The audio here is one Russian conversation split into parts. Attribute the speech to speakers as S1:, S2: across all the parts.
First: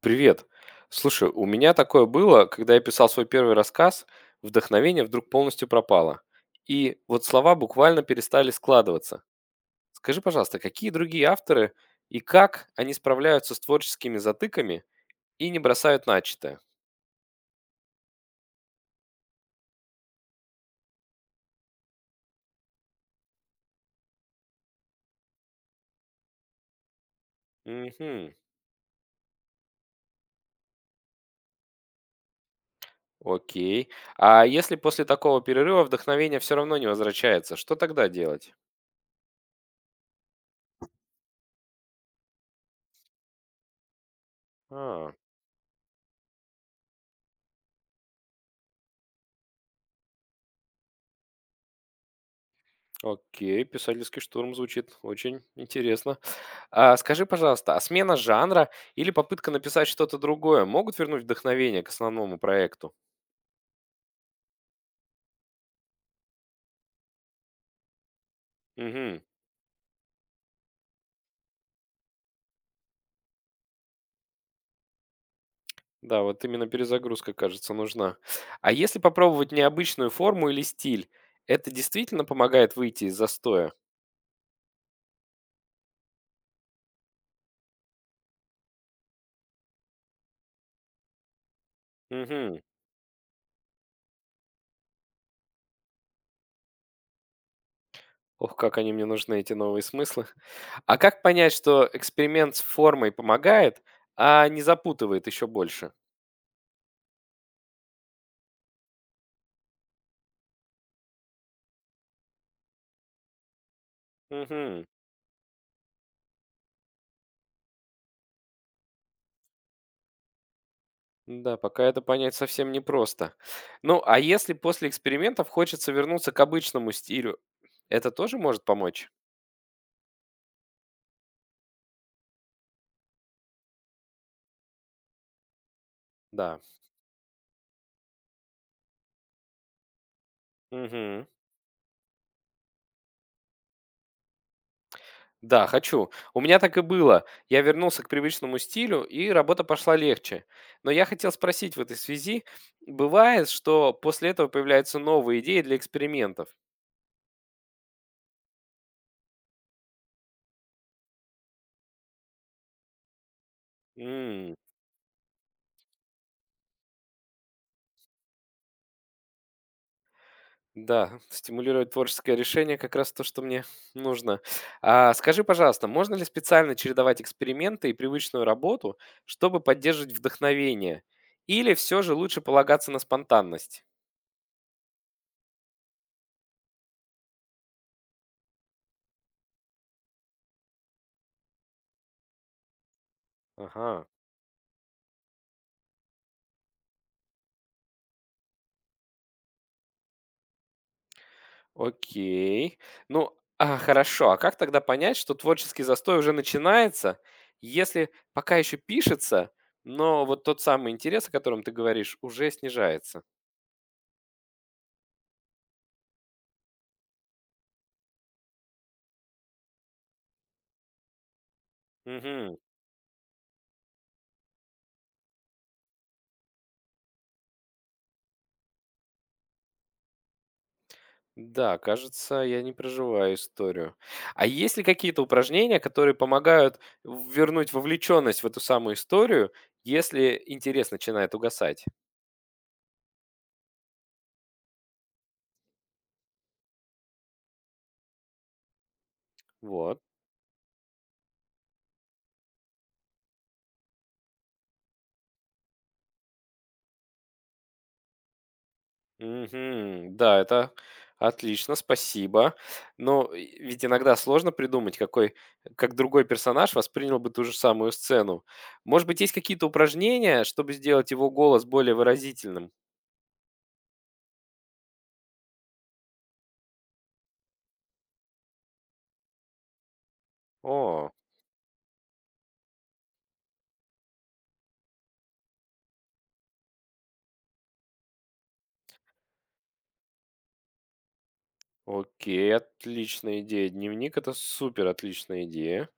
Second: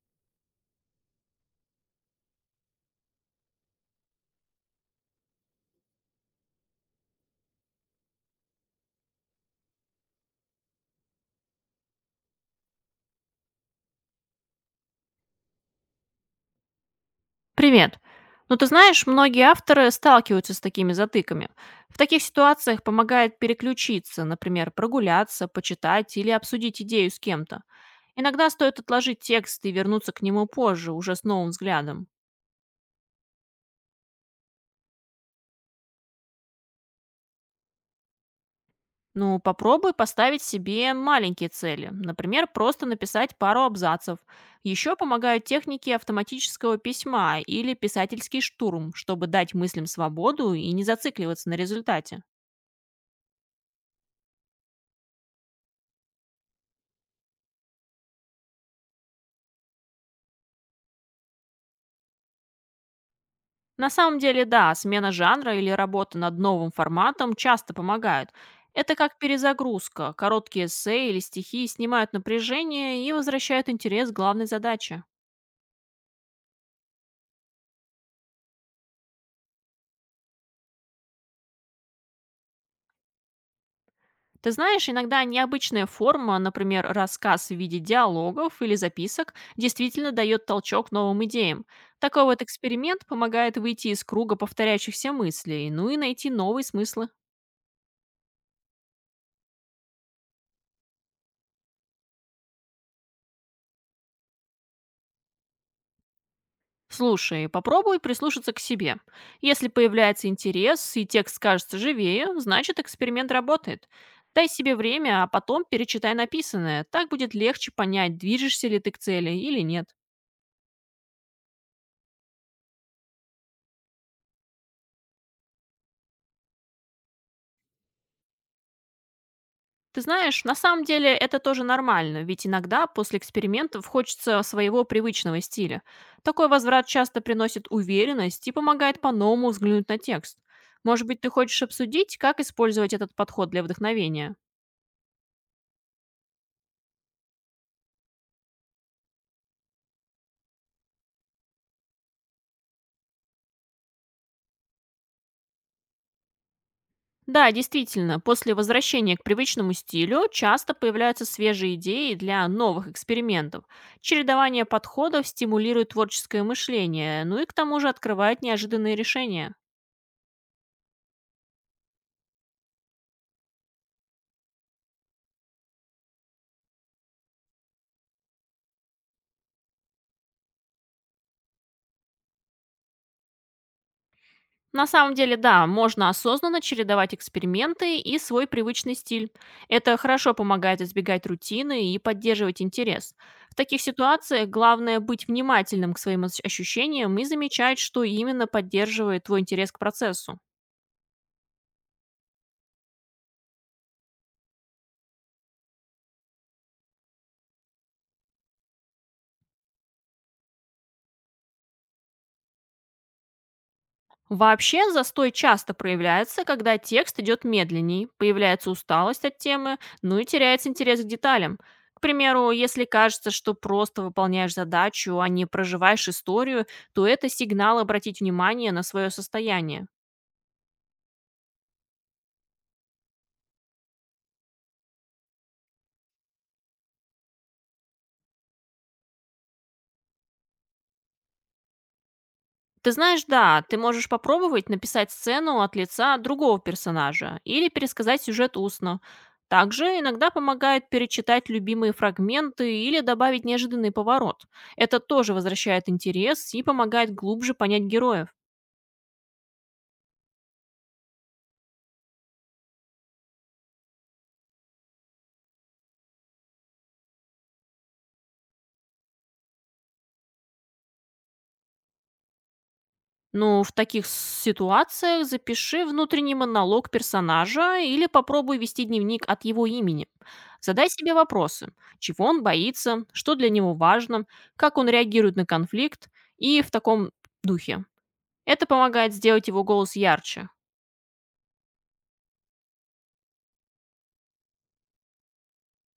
S1: Привет. Слушай, у меня такое было, когда я писал свой первый рассказ, вдохновение вдруг полностью пропало. И вот слова буквально перестали складываться. Скажи, пожалуйста, какие другие авторы и как они справляются с творческими затыками и не бросают начатое?
S2: Привет. Ну, ты знаешь, многие авторы сталкиваются с такими затыками. В таких ситуациях помогает переключиться, например, прогуляться, почитать или обсудить идею с кем-то.
S1: Угу,
S2: Иногда стоит отложить текст и вернуться к нему позже, уже с новым взглядом.
S1: окей. А если после такого перерыва вдохновение все равно не возвращается, что тогда делать?
S2: Ну, попробуй поставить себе маленькие цели. Например, просто написать пару абзацев. Еще
S1: А.
S2: помогают техники автоматического письма или писательский штурм, чтобы дать мыслям свободу и не зацикливаться на результате.
S1: Окей, писательский штурм звучит очень интересно. А скажи, пожалуйста, а смена жанра или попытка написать что-то другое могут вернуть вдохновение к основному проекту?
S2: На самом деле, да, смена жанра или работа над новым форматом часто помогают. Это как
S1: Угу.
S2: перезагрузка. Короткие эссе или стихи снимают напряжение и возвращают интерес к главной задаче.
S1: Да, вот именно перезагрузка, кажется, нужна. А если попробовать необычную форму или стиль, это действительно помогает выйти из застоя?
S2: Ты знаешь, иногда необычная форма, например, рассказ в виде диалогов или записок, действительно дает толчок новым идеям. Такой вот
S1: Угу.
S2: эксперимент помогает выйти из круга повторяющихся мыслей, ну и найти новые смыслы.
S1: Ох, как они мне нужны, эти новые смыслы. А как понять, что эксперимент с формой помогает, а не запутывает еще больше?
S2: Слушай, попробуй прислушаться к себе. Если появляется интерес и текст кажется живее, значит эксперимент работает. Дай себе
S1: Угу.
S2: время, а потом перечитай написанное. Так будет легче понять, движешься ли ты к цели или нет.
S1: Да, пока это понять совсем непросто. Ну, а если после экспериментов хочется вернуться к обычному стилю, это тоже может помочь?
S2: Ты знаешь, на самом деле это тоже нормально, ведь иногда после экспериментов хочется своего привычного стиля. Такой
S1: Да.
S2: возврат часто приносит уверенность и помогает по-новому взглянуть на текст. Может быть,
S1: Мгм.
S2: ты хочешь обсудить, как использовать этот подход для вдохновения?
S1: Да, хочу. У меня так и было. Я вернулся к привычному стилю, и работа пошла легче. Но я хотел спросить в этой связи, бывает, что после этого появляются новые идеи для экспериментов?
S2: Да, действительно, после возвращения к привычному стилю часто появляются свежие идеи для новых экспериментов. Чередование подходов стимулирует творческое мышление, ну и к тому же открывает неожиданные решения.
S1: Да, стимулировать творческое решение как раз то, что мне нужно. А скажи, пожалуйста, можно ли специально чередовать эксперименты и привычную работу, чтобы поддерживать вдохновение? Или все же лучше полагаться на спонтанность?
S2: На самом деле, да, можно осознанно чередовать эксперименты и свой привычный стиль. Это хорошо помогает избегать рутины и поддерживать интерес. В таких
S1: Ага,
S2: ситуациях главное быть внимательным к своим ощущениям и замечать, что именно поддерживает твой интерес к процессу.
S1: окей. Ну, а, хорошо, а как тогда понять, что творческий застой уже начинается, если пока еще пишется, но вот тот самый интерес, о котором ты говоришь, уже снижается?
S2: Вообще, застой часто проявляется, когда текст идет медленней, появляется усталость от темы, ну и теряется интерес к деталям. К примеру,
S1: Мгм.
S2: если кажется, что просто выполняешь задачу, а не проживаешь историю, то это сигнал обратить внимание на свое состояние.
S1: Да, кажется, я не проживаю историю. А есть ли какие-то упражнения, которые помогают вернуть вовлеченность в эту самую историю, если интерес начинает угасать?
S2: Ты знаешь, да, ты можешь попробовать написать сцену от лица другого персонажа или пересказать сюжет устно. Также
S1: Вот.
S2: иногда помогает перечитать любимые фрагменты или добавить неожиданный поворот. Это тоже возвращает интерес и помогает глубже понять героев.
S1: Мгм. Да, это отлично, спасибо. Но ведь иногда сложно придумать, какой, как другой персонаж воспринял бы ту же самую сцену. Может быть, есть какие-то упражнения, чтобы сделать его голос более выразительным?
S2: Ну, в таких ситуациях запиши внутренний монолог персонажа или попробуй вести дневник от его имени. Задай
S1: О.
S2: себе вопросы, чего он боится, что для него важно, как он реагирует на конфликт и в таком духе. Это помогает сделать его голос ярче.
S1: Окей, отличная идея. Дневник — это супер отличная идея.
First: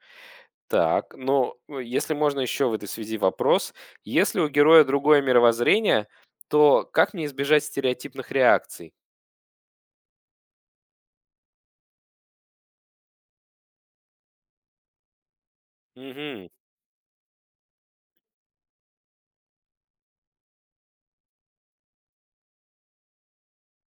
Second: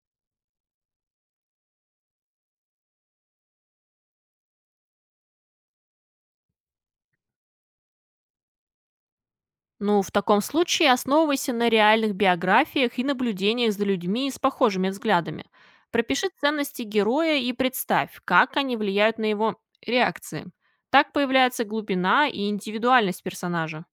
S1: Так, но, если можно еще в этой связи вопрос. Если у героя другое мировоззрение, то как мне избежать стереотипных реакций?
S2: Ну, в таком случае основывайся на реальных биографиях и наблюдениях за людьми с похожими взглядами. Пропиши
S1: Мгм.
S2: ценности героя и представь, как они влияют на его реакции. Так появляется глубина и индивидуальность персонажа.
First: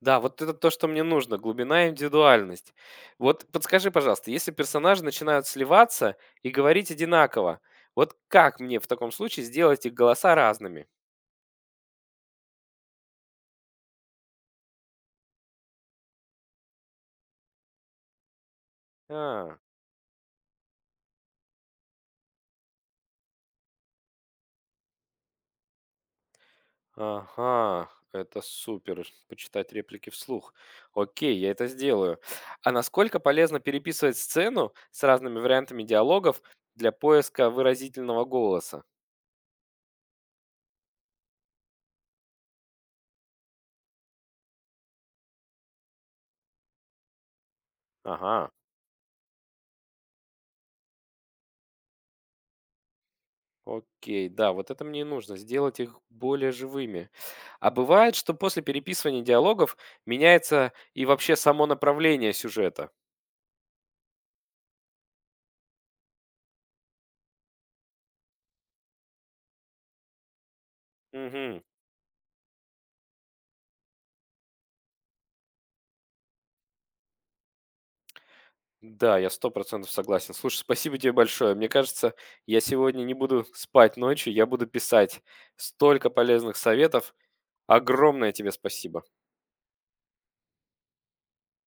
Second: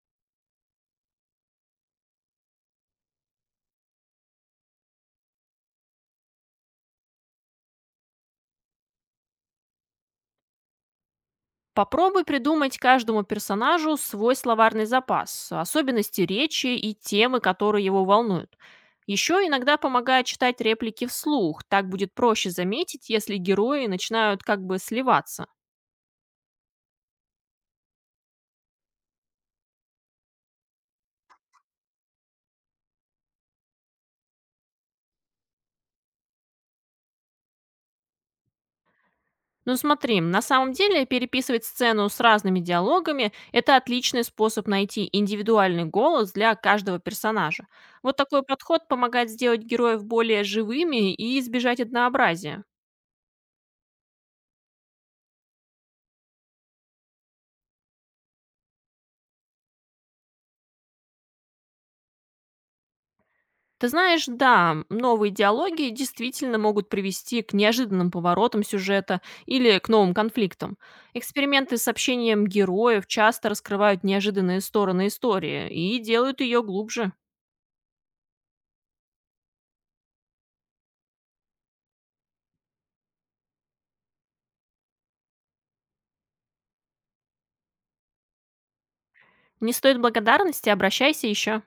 S1: Да, вот это то, что мне нужно, глубина и индивидуальность. Вот подскажи, пожалуйста, если персонажи начинают сливаться и говорить одинаково, вот как мне в таком случае сделать их голоса разными?
S2: Попробуй придумать каждому персонажу свой словарный запас, особенности речи и темы, которые его волнуют. Еще
S1: А.
S2: иногда помогает читать реплики вслух, так будет проще заметить, если герои начинают как бы сливаться.
S1: Ага, это супер, почитать реплики вслух. Окей, я это сделаю. А насколько полезно переписывать сцену с разными вариантами диалогов для поиска выразительного голоса?
S2: Ну смотри, на самом деле переписывать сцену с разными диалогами– это отличный способ найти индивидуальный голос для каждого персонажа. Вот такой
S1: Ага,
S2: подход помогает сделать героев более живыми и избежать однообразия.
S1: окей, да, вот это мне и нужно, сделать их более живыми. А бывает, что после переписывания диалогов меняется и вообще само направление сюжета.
S2: Ты знаешь, да, новые диалоги действительно могут привести к неожиданным поворотам сюжета или к новым конфликтам.
S1: Угу.
S2: Эксперименты с общением героев часто раскрывают неожиданные стороны истории и делают ее глубже.
S1: Да, я 100% согласен. Слушай, спасибо тебе большое. Мне кажется, я сегодня не буду спать ночью, я буду писать. Столько полезных советов. Огромное тебе спасибо.
S2: Не стоит благодарности, обращайся еще.